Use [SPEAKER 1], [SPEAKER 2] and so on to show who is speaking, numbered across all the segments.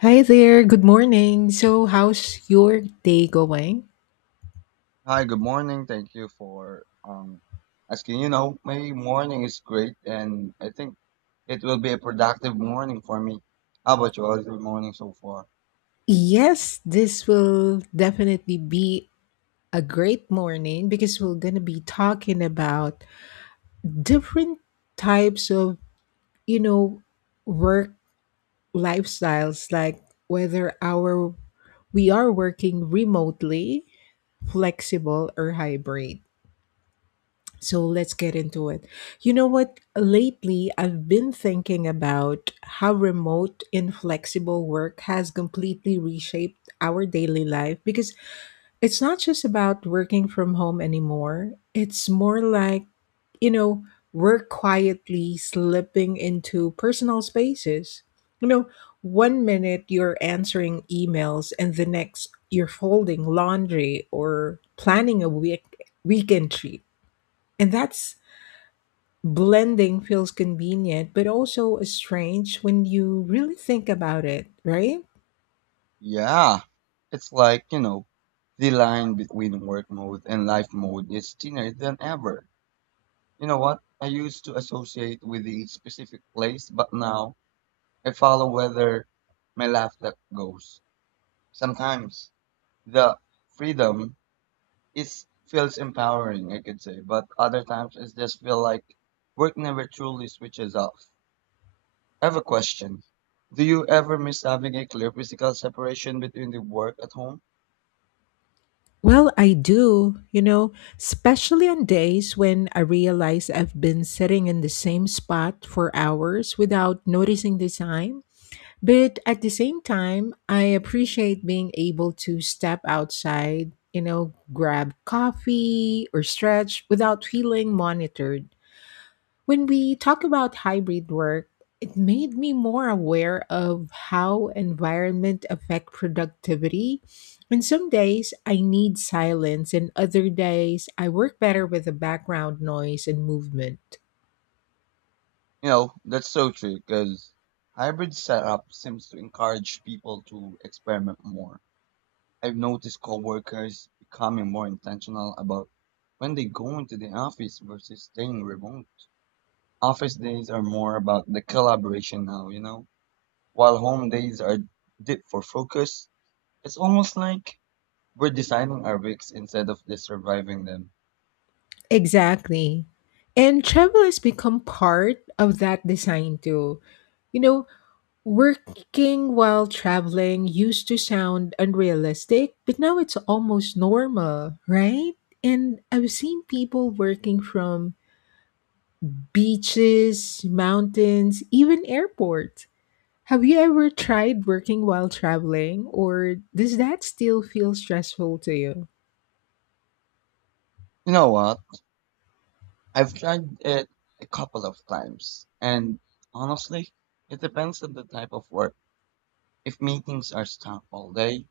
[SPEAKER 1] Hi there, good morning. So, how's your day going?
[SPEAKER 2] Hi, good morning. Thank you for asking. You know, my morning is great, and I think it will be a productive morning for me. How about you? How's your morning so far?
[SPEAKER 1] Yes, this will definitely be a great morning because we're going to be talking about different types of, you know, work lifestyles like whether our we are working remotely, flexible or hybrid. So let's get into it. You know what? Lately, I've been thinking about how remote, inflexible work has completely reshaped our daily life because it's not just about working from home anymore. It's more like, you know, work quietly slipping into personal spaces. You know, One minute you're answering emails, and the next you're folding laundry or planning a weekend treat. And that's blending feels convenient, but also strange when you really think about it, right?
[SPEAKER 2] Yeah, it's like, you know, the line between work mode and life mode is thinner than ever. You know what? I used to associate with the specific place, but now I follow whether my life that goes. Sometimes the freedom it feels empowering, I could say, but other times it just feel like work never truly switches off. I have a question. Do you ever miss having a clear physical separation between the work at home?
[SPEAKER 1] Well, I do, you know, especially on days when I realize I've been sitting in the same spot for hours without noticing the time. But at the same time, I appreciate being able to step outside, you know, grab coffee or stretch without feeling monitored. When we talk about hybrid work, it made me more aware of how environment affect productivity. And some days I need silence and other days I work better with the background noise and movement.
[SPEAKER 2] You know, that's so true because hybrid setup seems to encourage people to experiment more. I've noticed coworkers becoming more intentional about when they go into the office versus staying remote. Office days are more about the collaboration now, you know? While home days are deep for focus, it's almost like we're designing our weeks instead of just surviving them.
[SPEAKER 1] Exactly. And travel has become part of that design too. You know, Working while traveling used to sound unrealistic, but now it's almost normal, right? And I've seen people working from beaches, mountains, even airports. Have you ever tried working while traveling, or does that still feel stressful to you?
[SPEAKER 2] You know what? I've tried it a couple of times, and honestly, it depends on the type of work. If meetings are stuck all day,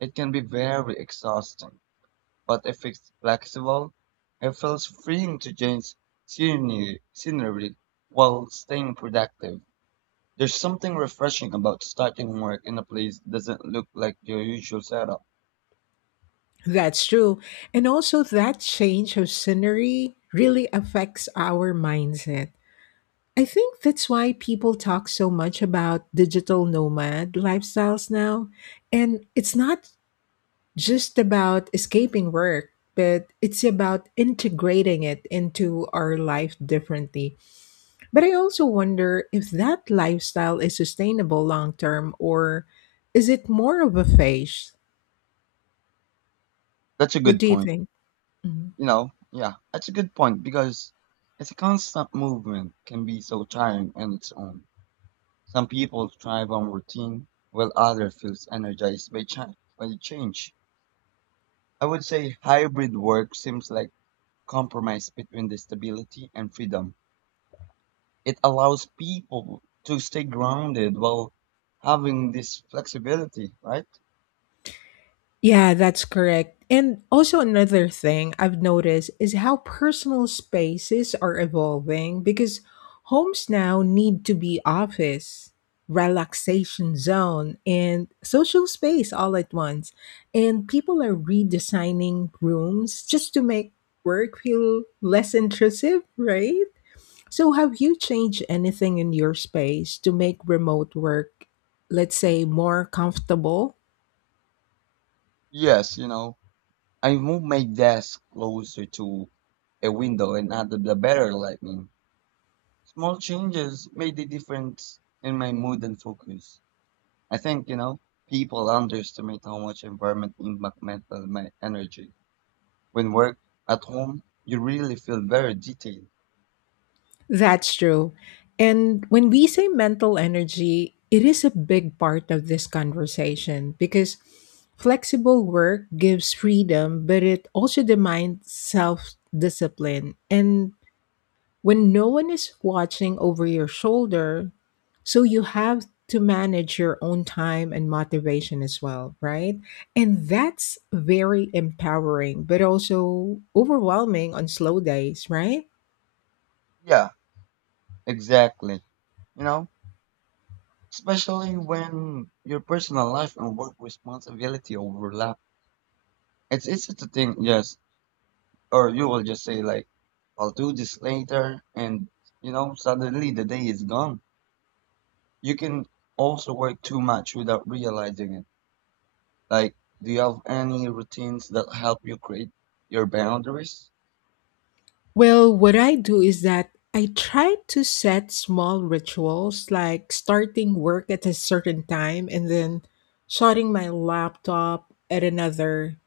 [SPEAKER 2] it can be very exhausting. But if it's flexible, it feels freeing to change scenery while staying productive. There's something refreshing about starting work in a place that doesn't look like your usual setup.
[SPEAKER 1] That's true. And also, that change of scenery really affects our mindset. I think that's why people talk so much about digital nomad lifestyles now. And it's not just about escaping work, but it's about integrating it into our life differently. But I also wonder if that lifestyle is sustainable long term, or is it more of a phase?
[SPEAKER 2] That's a
[SPEAKER 1] What
[SPEAKER 2] good
[SPEAKER 1] do you
[SPEAKER 2] point.
[SPEAKER 1] think? Mm-hmm.
[SPEAKER 2] You know, yeah, that's a good point because it's a constant movement can be so tiring on its own. Some people thrive on routine, while others feels energized by change. By the change, I would say hybrid work seems like compromise between the stability and freedom. It allows people to stay grounded while having this flexibility, right?
[SPEAKER 1] Yeah, that's correct. And also, another thing I've noticed is how personal spaces are evolving because homes now need to be office, relaxation zone, and social space all at once. And people are redesigning rooms just to make work feel less intrusive, right? So, have you changed anything in your space to make remote work, let's say, more comfortable?
[SPEAKER 2] Yes, you know, I moved my desk closer to a window and added a better lighting. Small changes made a difference in my mood and focus. I think, you know, people underestimate how much environment impact mental my energy. When work at home, you really feel very detailed.
[SPEAKER 1] That's true. And when we say mental energy, it is a big part of this conversation because flexible work gives freedom, but it also demands self discipline. And when no one is watching over your shoulder, so you have to manage your own time and motivation as well, right? And that's very empowering, but also overwhelming on slow days, right?
[SPEAKER 2] Yeah, exactly. You know, especially when your personal life and work responsibility overlap. It's easy to think, yes, or you will just say like I'll do this later, and you know, suddenly the day is gone. You can also work too much without realizing it. Like, do you have any routines that help you create your boundaries?
[SPEAKER 1] Well, what I do is that I try to set small rituals like starting work at a certain time and then shutting my laptop at another.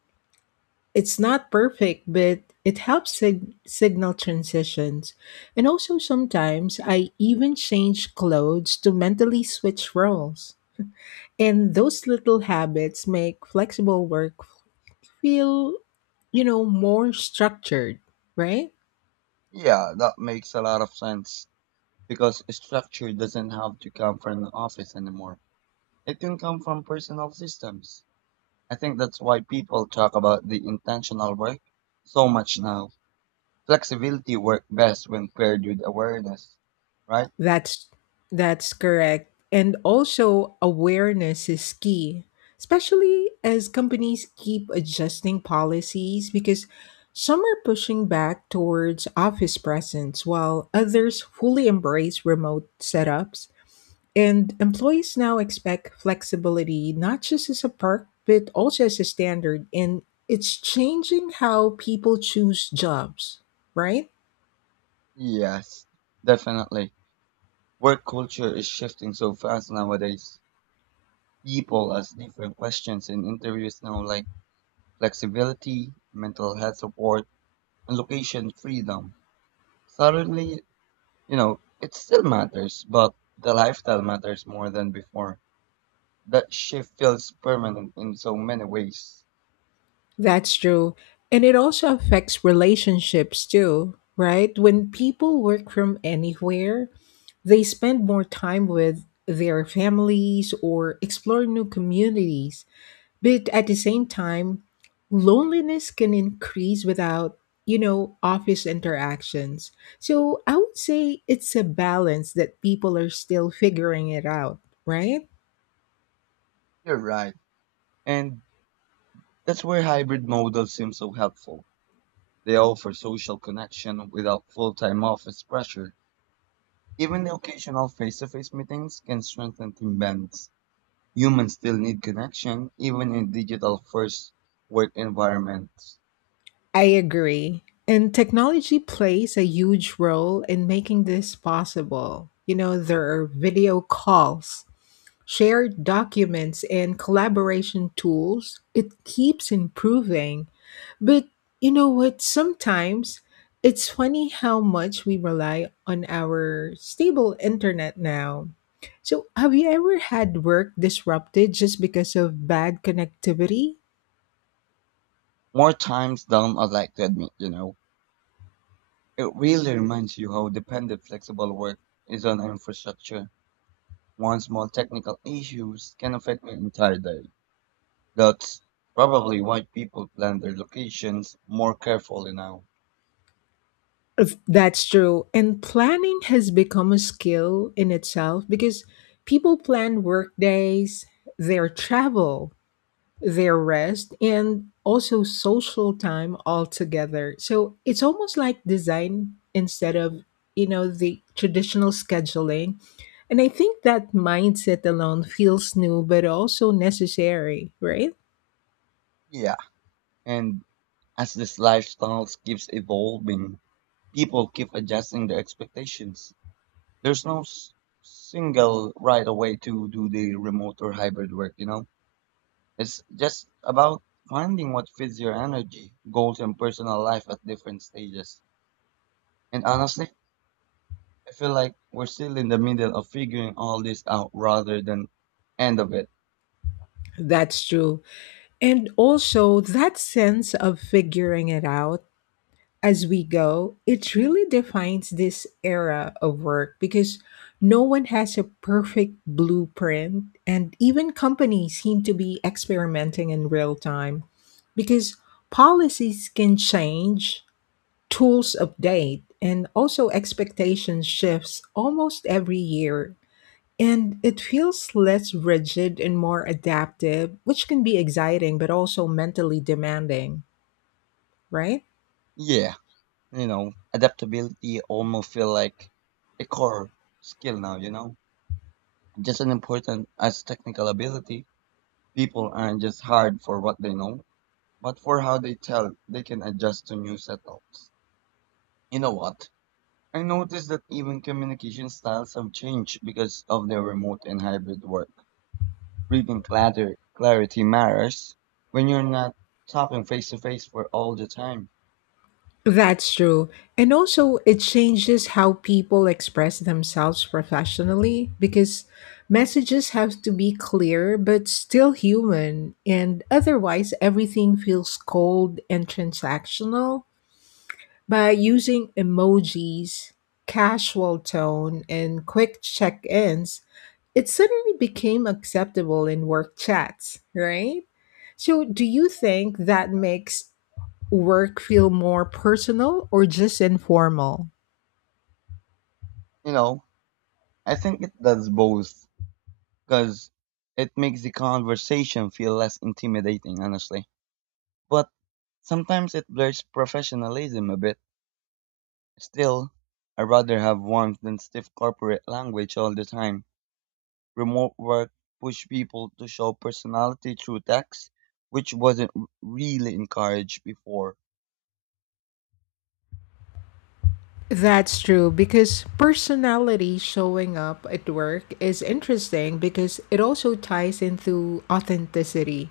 [SPEAKER 1] It's not perfect, but it helps signal transitions. And also, sometimes I even change clothes to mentally switch roles. And those little habits make flexible work feel, more structured, right?
[SPEAKER 2] Yeah, that makes a lot of sense, because structure doesn't have to come from the office anymore. It can come from personal systems. I think that's why people talk about the intentional work so much now. Flexibility works best when paired with awareness, right?
[SPEAKER 1] That's that's correct. And also awareness is key, especially as companies keep adjusting policies because some are pushing back towards office presence while others fully embrace remote setups. And employees now expect flexibility not just as a perk but also as a standard, and it's changing how people choose jobs, right?
[SPEAKER 2] Yes, definitely. Work culture is shifting so fast nowadays. People ask different questions in interviews now, like flexibility, mental health support, and location freedom. Suddenly, you know, it still matters, but the lifestyle matters more than before. That shift feels permanent in so many ways.
[SPEAKER 1] That's true. And it also affects relationships too, right? When people work from anywhere, they spend more time with their families or explore new communities. But at the same time, loneliness can increase without, you know, office interactions. So I would say it's a balance that people are still figuring it out, right?
[SPEAKER 2] You're right. And that's where hybrid models seem so helpful. They offer social connection without full-time office pressure. Even the occasional face-to-face meetings can strengthen team bonds. Humans still need connection, even in digital-first work environments.
[SPEAKER 1] I agree. And technology plays a huge role in making this possible. You know, there are video calls, shared documents, and collaboration tools. It keeps improving. But you know what? Sometimes it's funny how much we rely on our stable internet now. So, have you ever had work disrupted just because of bad connectivity?
[SPEAKER 2] More times down, I'd like to admit, you know, it really reminds you how dependent flexible work is on infrastructure. One small technical issues can affect the entire day. That's probably why people plan their locations more carefully now.
[SPEAKER 1] If That's true. And planning has become a skill in itself because people plan work days, their travel, their rest, and also social time all together. So it's almost like design instead of, the traditional scheduling. And I think that mindset alone feels new, but also necessary, right?
[SPEAKER 2] Yeah. And as this lifestyle keeps evolving, people keep adjusting their expectations. There's no single right away to do the remote or hybrid work, you know? It's just about finding what fits your energy, goals, and personal life at different stages. And honestly, I feel like we're still in the middle of figuring all this out rather than end of it.
[SPEAKER 1] That's true. And also that sense of figuring it out as we go, it really defines this era of work because no one has a perfect blueprint, and even companies seem to be experimenting in real time because policies can change, tools update, and also expectations shifts almost every year. And it feels less rigid and more adaptive, which can be exciting but also mentally demanding, right?
[SPEAKER 2] Yeah, you know, adaptability almost feel like a core skill now, you know? Just as important as technical ability, people aren't just hired for what they know, but for how they tell they can adjust to new setups. You know what? I noticed that even communication styles have changed because of their remote and hybrid work. Reading clatter, clarity matters when you're not talking face to face for all the time.
[SPEAKER 1] That's true. And also, it changes how people express themselves professionally because messages have to be clear but still human. And otherwise, everything feels cold and transactional. By using emojis, casual tone, and quick check ins, it suddenly became acceptable in work chats, right? So, do you think that makes work feel more personal or just informal?
[SPEAKER 2] You know, I think it does both because it makes the conversation feel less intimidating, honestly. But sometimes it blurs professionalism a bit. Still, I rather have warmth than stiff corporate language all the time. Remote work pushed people to show personality through text, which wasn't really encouraged before.
[SPEAKER 1] That's true because personality showing up at work is interesting because it also ties into authenticity.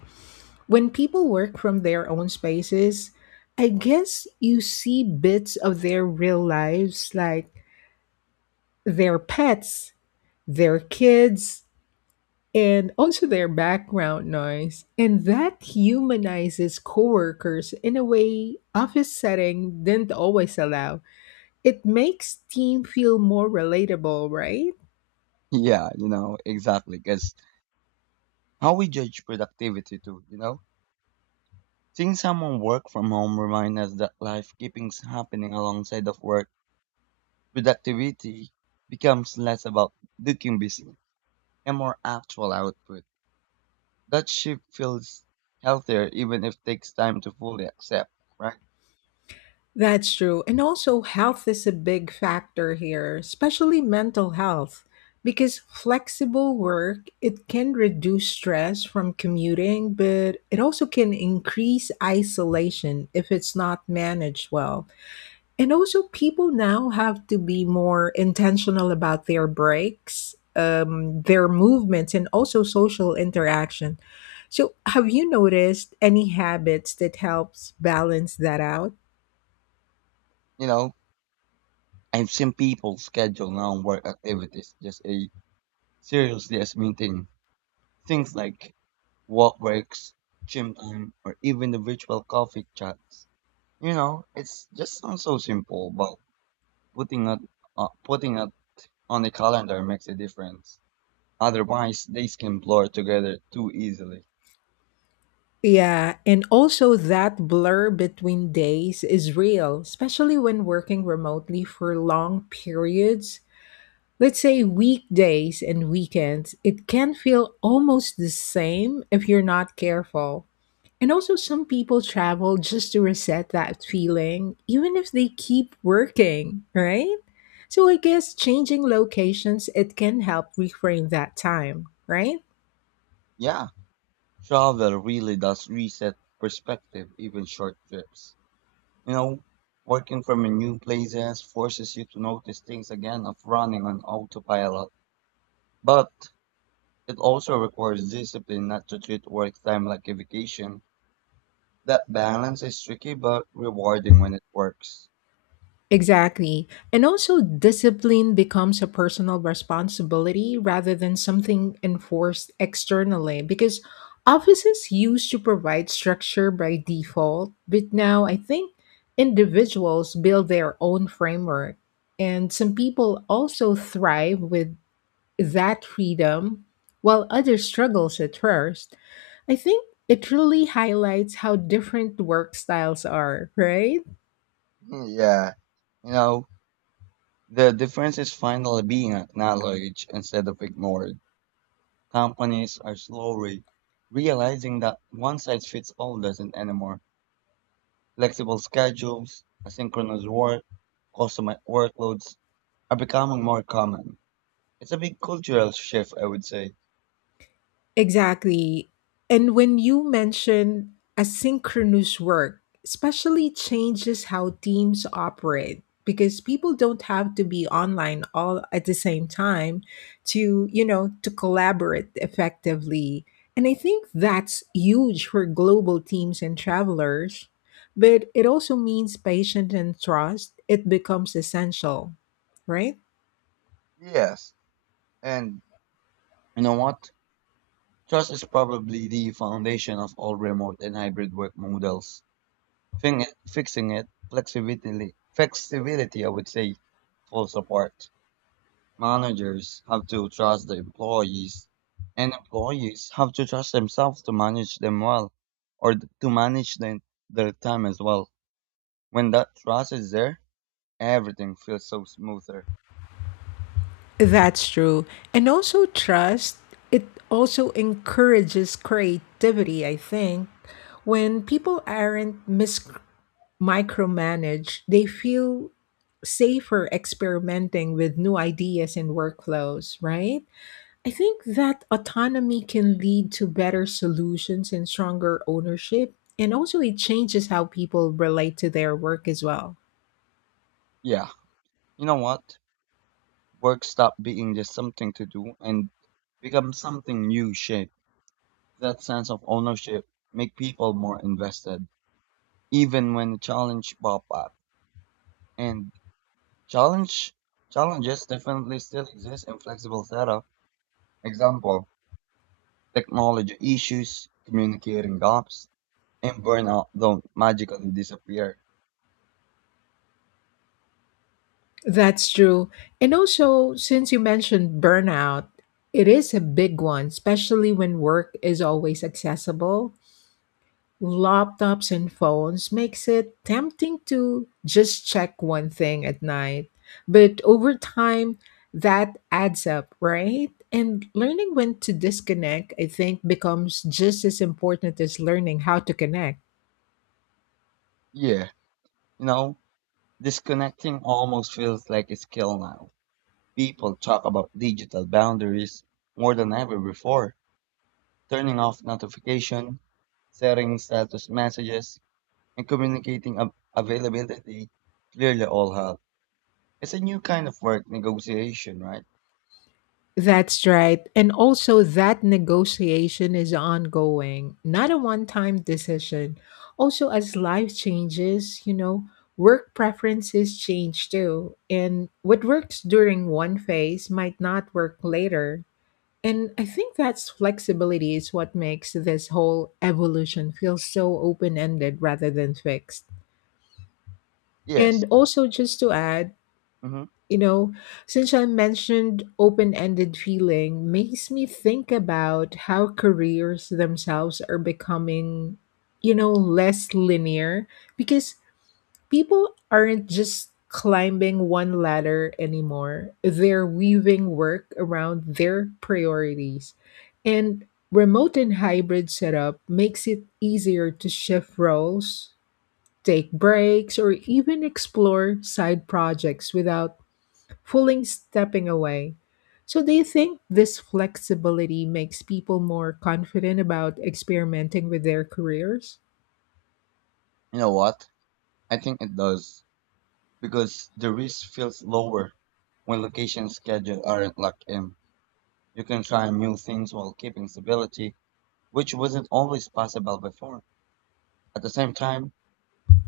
[SPEAKER 1] When people work from their own spaces, I guess you see bits of their real lives like their pets, their kids, and also their background noise. And that humanizes coworkers in a way office setting didn't always allow. It makes team feel more relatable, right?
[SPEAKER 2] Yeah, you know, exactly. Because how we judge productivity, too, you know? Seeing someone work from home reminds us that life keeps happening alongside of work. Productivity becomes less about looking busy and more actual output. That shift feels healthier even if it takes time to fully accept, right?
[SPEAKER 1] That's true. And also health is a big factor here, especially mental health. Because flexible work, it can reduce stress from commuting, but it also can increase isolation if it's not managed well. And also, people now have to be more intentional about their breaks, their movements, and also social interaction. So, have you noticed any habits that helps balance that out?
[SPEAKER 2] You know, I've seen people schedule non-work activities just a seriously as meeting things like walk breaks, gym time, or even the virtual coffee chats. You know, it's just sounds so simple, but putting it putting it on the calendar makes a difference. Otherwise, days can blur together too easily.
[SPEAKER 1] Yeah, and also that blur between days is real, especially when working remotely for long periods. Let's say weekdays and weekends, it can feel almost the same if you're not careful. And also, some people travel just to reset that feeling, even if they keep working, right? So I guess changing locations, it can help reframe that time, right?
[SPEAKER 2] Yeah, travel really does reset perspective, even short trips. You know, working from a new places forces you to notice things again of running on autopilot. But it also requires discipline not to treat work time like a vacation. That balance is tricky but rewarding when it works.
[SPEAKER 1] Exactly. And also, discipline becomes a personal responsibility rather than something enforced externally because offices used to provide structure by default, but now I think individuals build their own framework. And some people also thrive with that freedom, while others struggles at first. I think it really highlights how different work styles are, right?
[SPEAKER 2] Hmm, yeah. You know, the difference is finally being acknowledged instead of ignored. Companies are slowly realizing that one size fits all doesn't anymore. Flexible schedules, asynchronous work, customer workloads are becoming more common. It's a big cultural shift, I would say.
[SPEAKER 1] Exactly. And when you mention asynchronous work, especially changes how teams operate because people don't have to be online all at the same time to, to collaborate effectively. And I think that's huge for global teams and travelers, but it also means patience and trust. It becomes essential, right?
[SPEAKER 2] Yes. And you know what? Trust is probably the foundation of all remote and hybrid work models. Fing it, fixing it, flexibility, flexibility, I would say, full support. Managers have to trust the employees, and employees have to trust themselves to manage them well, or to manage their time as well. When that trust is there, everything feels so smoother.
[SPEAKER 1] That's true. And also, trust, it also encourages creativity, I think. When people aren't micromanaged, they feel safer experimenting with new ideas and workflows, right? I think that autonomy can lead to better solutions and stronger ownership. And also, it changes how people relate to their work as well.
[SPEAKER 2] Yeah. You know what? Work stopped being just something to do and become something you shape. That sense of ownership make people more invested, even when the challenge pop up. And challenge challenges definitely still exist in flexible setup. Example, technology issues, communicating gaps, and burnout don't magically disappear.
[SPEAKER 1] That's true. And also, since you mentioned burnout, it is a big one, especially when work is always accessible, laptops and phones makes it tempting to just check one thing at night. But over time, that adds up, right? And learning when to disconnect, I think, becomes just as important as learning how to connect.
[SPEAKER 2] Yeah, you know, disconnecting almost feels like a skill now. People talk about digital boundaries more than ever before, turning off notification, setting status messages, and communicating availability clearly all help. It's a new kind of work negotiation, right?
[SPEAKER 1] That's right. And also, that negotiation is ongoing, not a one time decision. Also, as life changes, you know, work preferences change too. And what works during one phase might not work later. And I think that's flexibility is what makes this whole evolution feel so open ended rather than fixed.
[SPEAKER 2] Yes.
[SPEAKER 1] And also, just to add,
[SPEAKER 2] Hmm.
[SPEAKER 1] you know, since I mentioned open ended feeling, makes me think about how careers themselves are becoming, less linear because people aren't just climbing one ladder anymore. They're weaving work around their priorities. And remote and hybrid setup makes it easier to shift roles, take breaks, or even explore side projects without fully stepping away. So, do you think this flexibility makes people more confident about experimenting with their careers?
[SPEAKER 2] You know what? I think it does, because the risk feels lower when location schedule aren't locked in. You can try new things while keeping stability, which wasn't always possible before. At the same time,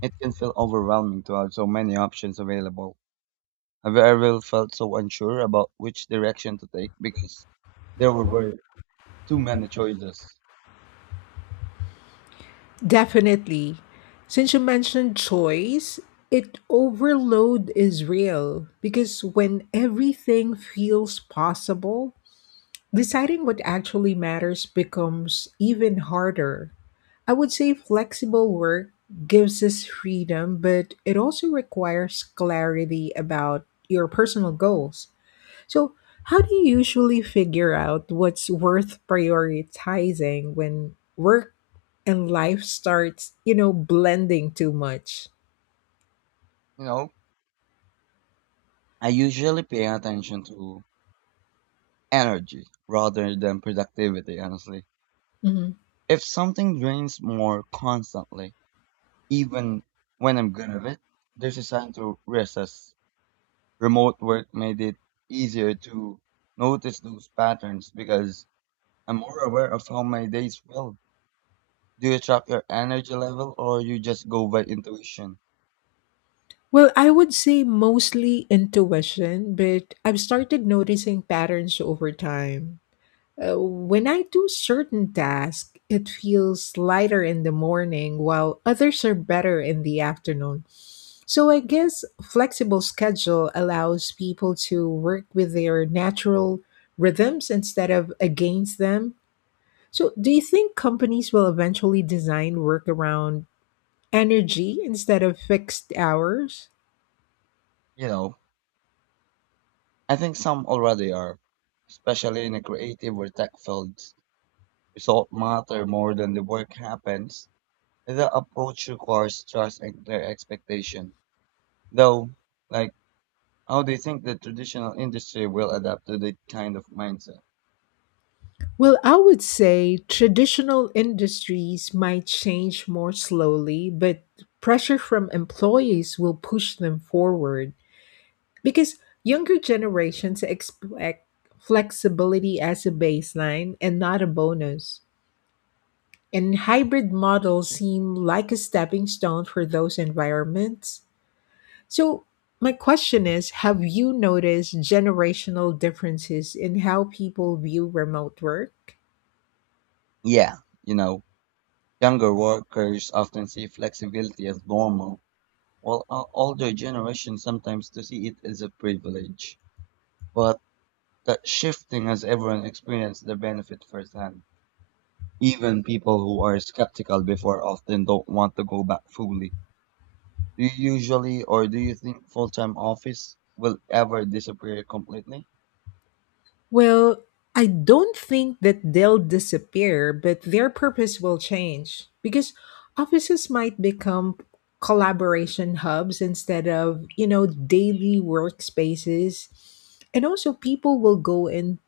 [SPEAKER 2] it can feel overwhelming to have so many options available. Have you ever felt so unsure about which direction to take because there were too many choices?
[SPEAKER 1] Definitely. Since you mentioned choice, it overload is real because when everything feels possible, deciding what actually matters becomes even harder. I would say flexible work gives us freedom, but it also requires clarity about your personal goals. So, how do you usually figure out what's worth prioritizing when work and life starts, blending too much?
[SPEAKER 2] You know, I usually pay attention to energy rather than productivity, honestly.
[SPEAKER 1] Mhm.
[SPEAKER 2] If something drains more constantly, even when I'm good at it, there's a sign to resist. Remote work made it easier to notice those patterns because I'm more aware of how my days feel. Do you track your energy level or you just go by intuition?
[SPEAKER 1] Well, I would say mostly intuition, but I've started noticing patterns over time. When I do certain tasks, it feels lighter in the morning while others are better in the afternoon. So I guess flexible schedule allows people to work with their natural rhythms instead of against them. So do you think companies will eventually design work around energy instead of fixed hours?
[SPEAKER 2] You know, I think some already are, especially in the creative or tech fields. Result matter more than the work happens. The approach requires trust and clear expectation. Though, like, how do you think the traditional industry will adapt to that kind of mindset?
[SPEAKER 1] Well, I would say traditional industries might change more slowly, but pressure from employees will push them forward because younger generations expect flexibility as a baseline and not a bonus. And hybrid models seem like a stepping stone for those environments. So, my question is, have you noticed generational differences in how people view remote work?
[SPEAKER 2] Yeah, you know, younger workers often see flexibility as normal. Well, older generations sometimes to see it as a privilege, but that shifting has everyone experienced the benefit firsthand. Even people who are skeptical before often don't want to go back fully. Do you usually, or do you think full-time office will ever disappear completely?
[SPEAKER 1] Well, I don't think that they'll disappear, but their purpose will change because offices might become collaboration hubs instead of, daily workspaces. And also, people will go in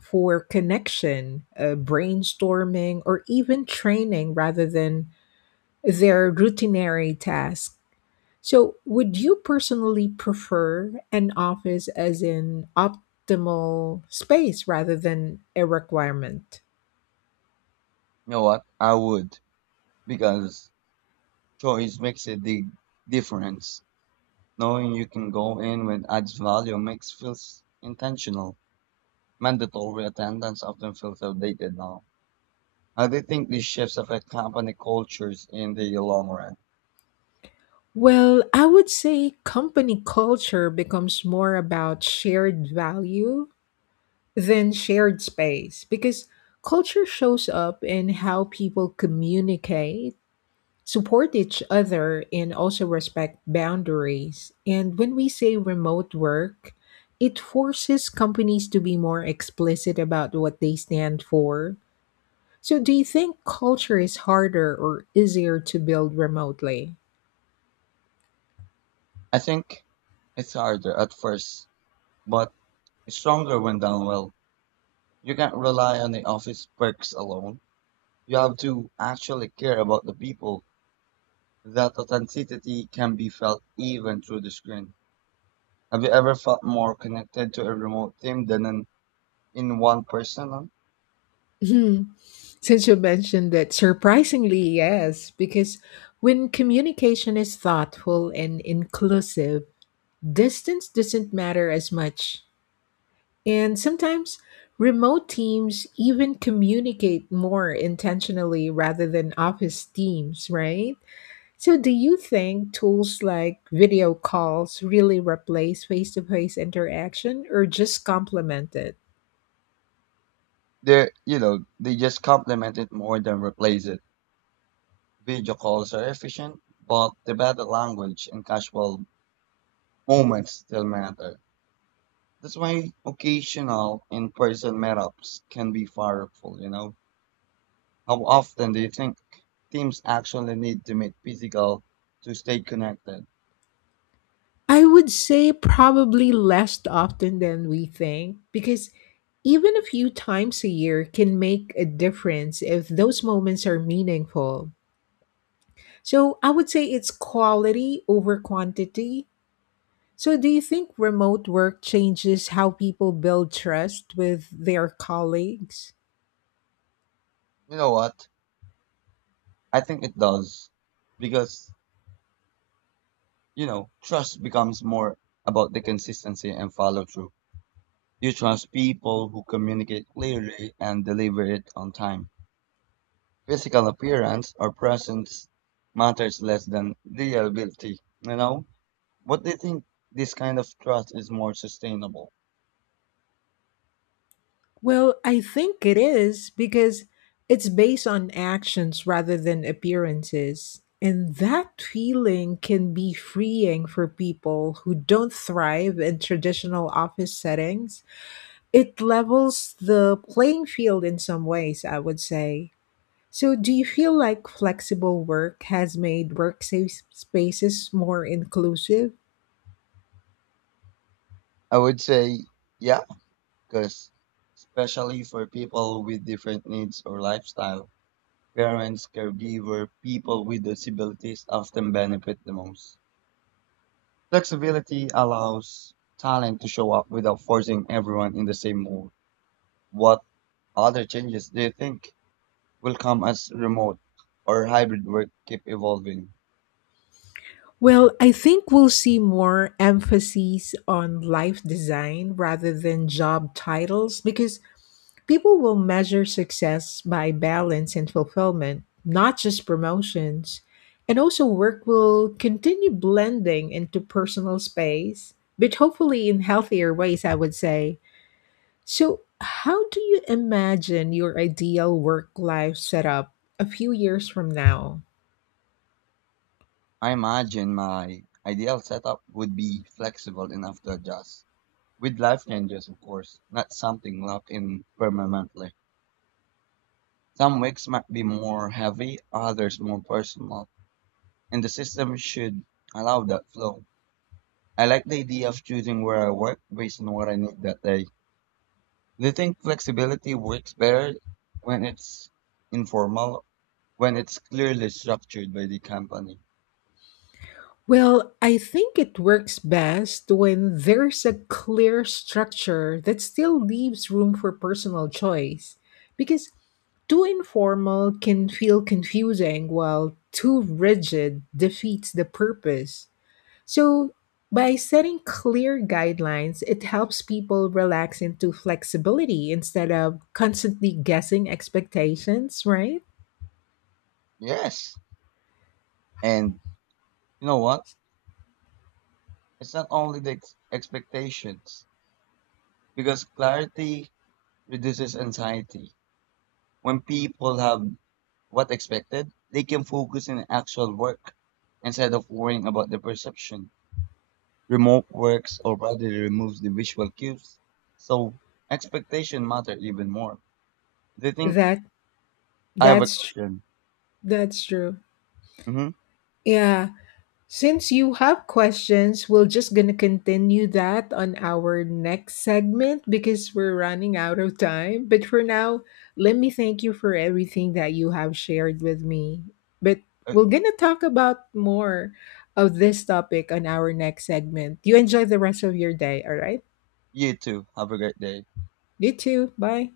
[SPEAKER 1] for connection, brainstorming, or even training rather than their routinary tasks. So, would you personally prefer an office as an optimal space rather than a requirement?
[SPEAKER 2] You know what? I would, because choice makes a big difference. Knowing you can go in when adds value makes feels intentional. Mandatory attendance often feels outdated now. How do you think these shifts affect company cultures in the long run?
[SPEAKER 1] Well, I would say company culture becomes more about shared value than shared space because culture shows up in how people communicate, support each other, and also respect boundaries. And when we say remote work, it forces companies to be more explicit about what they stand for. So, do you think culture is harder or easier to build remotely?
[SPEAKER 2] I think it's harder at first, but it's stronger when done well. You can't rely on the office perks alone. You have to actually care about the people. That authenticity can be felt even through the screen. Have you ever felt more connected to a remote team than an in one person?
[SPEAKER 1] Hmm. Since you mentioned that, surprisingly, yes, because when communication is thoughtful and inclusive, distance doesn't matter as much. And sometimes remote teams even communicate more intentionally rather than office teams, right? So, do you think tools like video calls really replace face to face interaction or just complement it?
[SPEAKER 2] They, you know, they just complement it more than replace it. Video calls are efficient, but the bad language and casual moments still matter. That's why occasional in-person meetups can be powerful, you know. How often do you think teams actually need to meet physical to stay connected?
[SPEAKER 1] I would say probably less often than we think because even a few times a year can make a difference if those moments are meaningful. So I would say it's quality over quantity. So do you think remote work changes how people build trust with their colleagues?
[SPEAKER 2] You know what? I think it does. Because, you know, trust becomes more about the consistency and follow through. You trust people who communicate clearly and deliver it on time. Physical appearance or presence matters less than the ability, you know? What do you think, this kind of trust is more sustainable?
[SPEAKER 1] Well, I think it is because it's based on actions rather than appearances. And that feeling can be freeing for people who don't thrive in traditional office settings. It levels the playing field in some ways, I would say. So, do you feel like flexible work has made work safe spaces more inclusive?
[SPEAKER 2] I would say, yeah, because especially for people with different needs or lifestyle, parents, caregiver, people with disabilities often benefit the most. Flexibility allows talent to show up without forcing everyone in the same mold. What other changes do you think will come as remote or hybrid work keep evolving?
[SPEAKER 1] Well, I think we'll see more emphasis on life design rather than job titles because people will measure success by balance and fulfillment, not just promotions. And also, work will continue blending into personal space, but hopefully in healthier ways, I would say. So, how do you imagine your ideal work life setup a few years from now?
[SPEAKER 2] I imagine my ideal setup would be flexible enough to adjust, with life changes, of course, not something locked in permanently. Some weeks might be more heavy, others more personal, and the system should allow that flow. I like the idea of choosing where I work based on what I need that day. Do you think flexibility works better when it's informal, when it's clearly structured by the company?
[SPEAKER 1] Well, I think it works best when there's a clear structure that still leaves room for personal choice. Because too informal can feel confusing, while too rigid defeats the purpose. So, by setting clear guidelines, it helps people relax into flexibility instead of constantly guessing expectations, right?
[SPEAKER 2] Yes. And you know what? It's not only the expectations, because clarity reduces anxiety. When people have what expected, they can focus on actual work instead of worrying about the perception. Remote works already removes the visual cues, so expectation matter even more. Do you think,
[SPEAKER 1] That
[SPEAKER 2] I have a
[SPEAKER 1] that's tr-
[SPEAKER 2] question?
[SPEAKER 1] that's true.
[SPEAKER 2] Mm-hmm.
[SPEAKER 1] Yeah. Since you have questions, we're just going to continue that on our next segment because we're running out of time. But for now, let me thank you for everything that you have shared with me. But
[SPEAKER 2] Uh,
[SPEAKER 1] we're going to talk about more of this topic on our next segment. You enjoy the rest of your day, all right?
[SPEAKER 2] you too. Have a great day.
[SPEAKER 1] You too. Bye.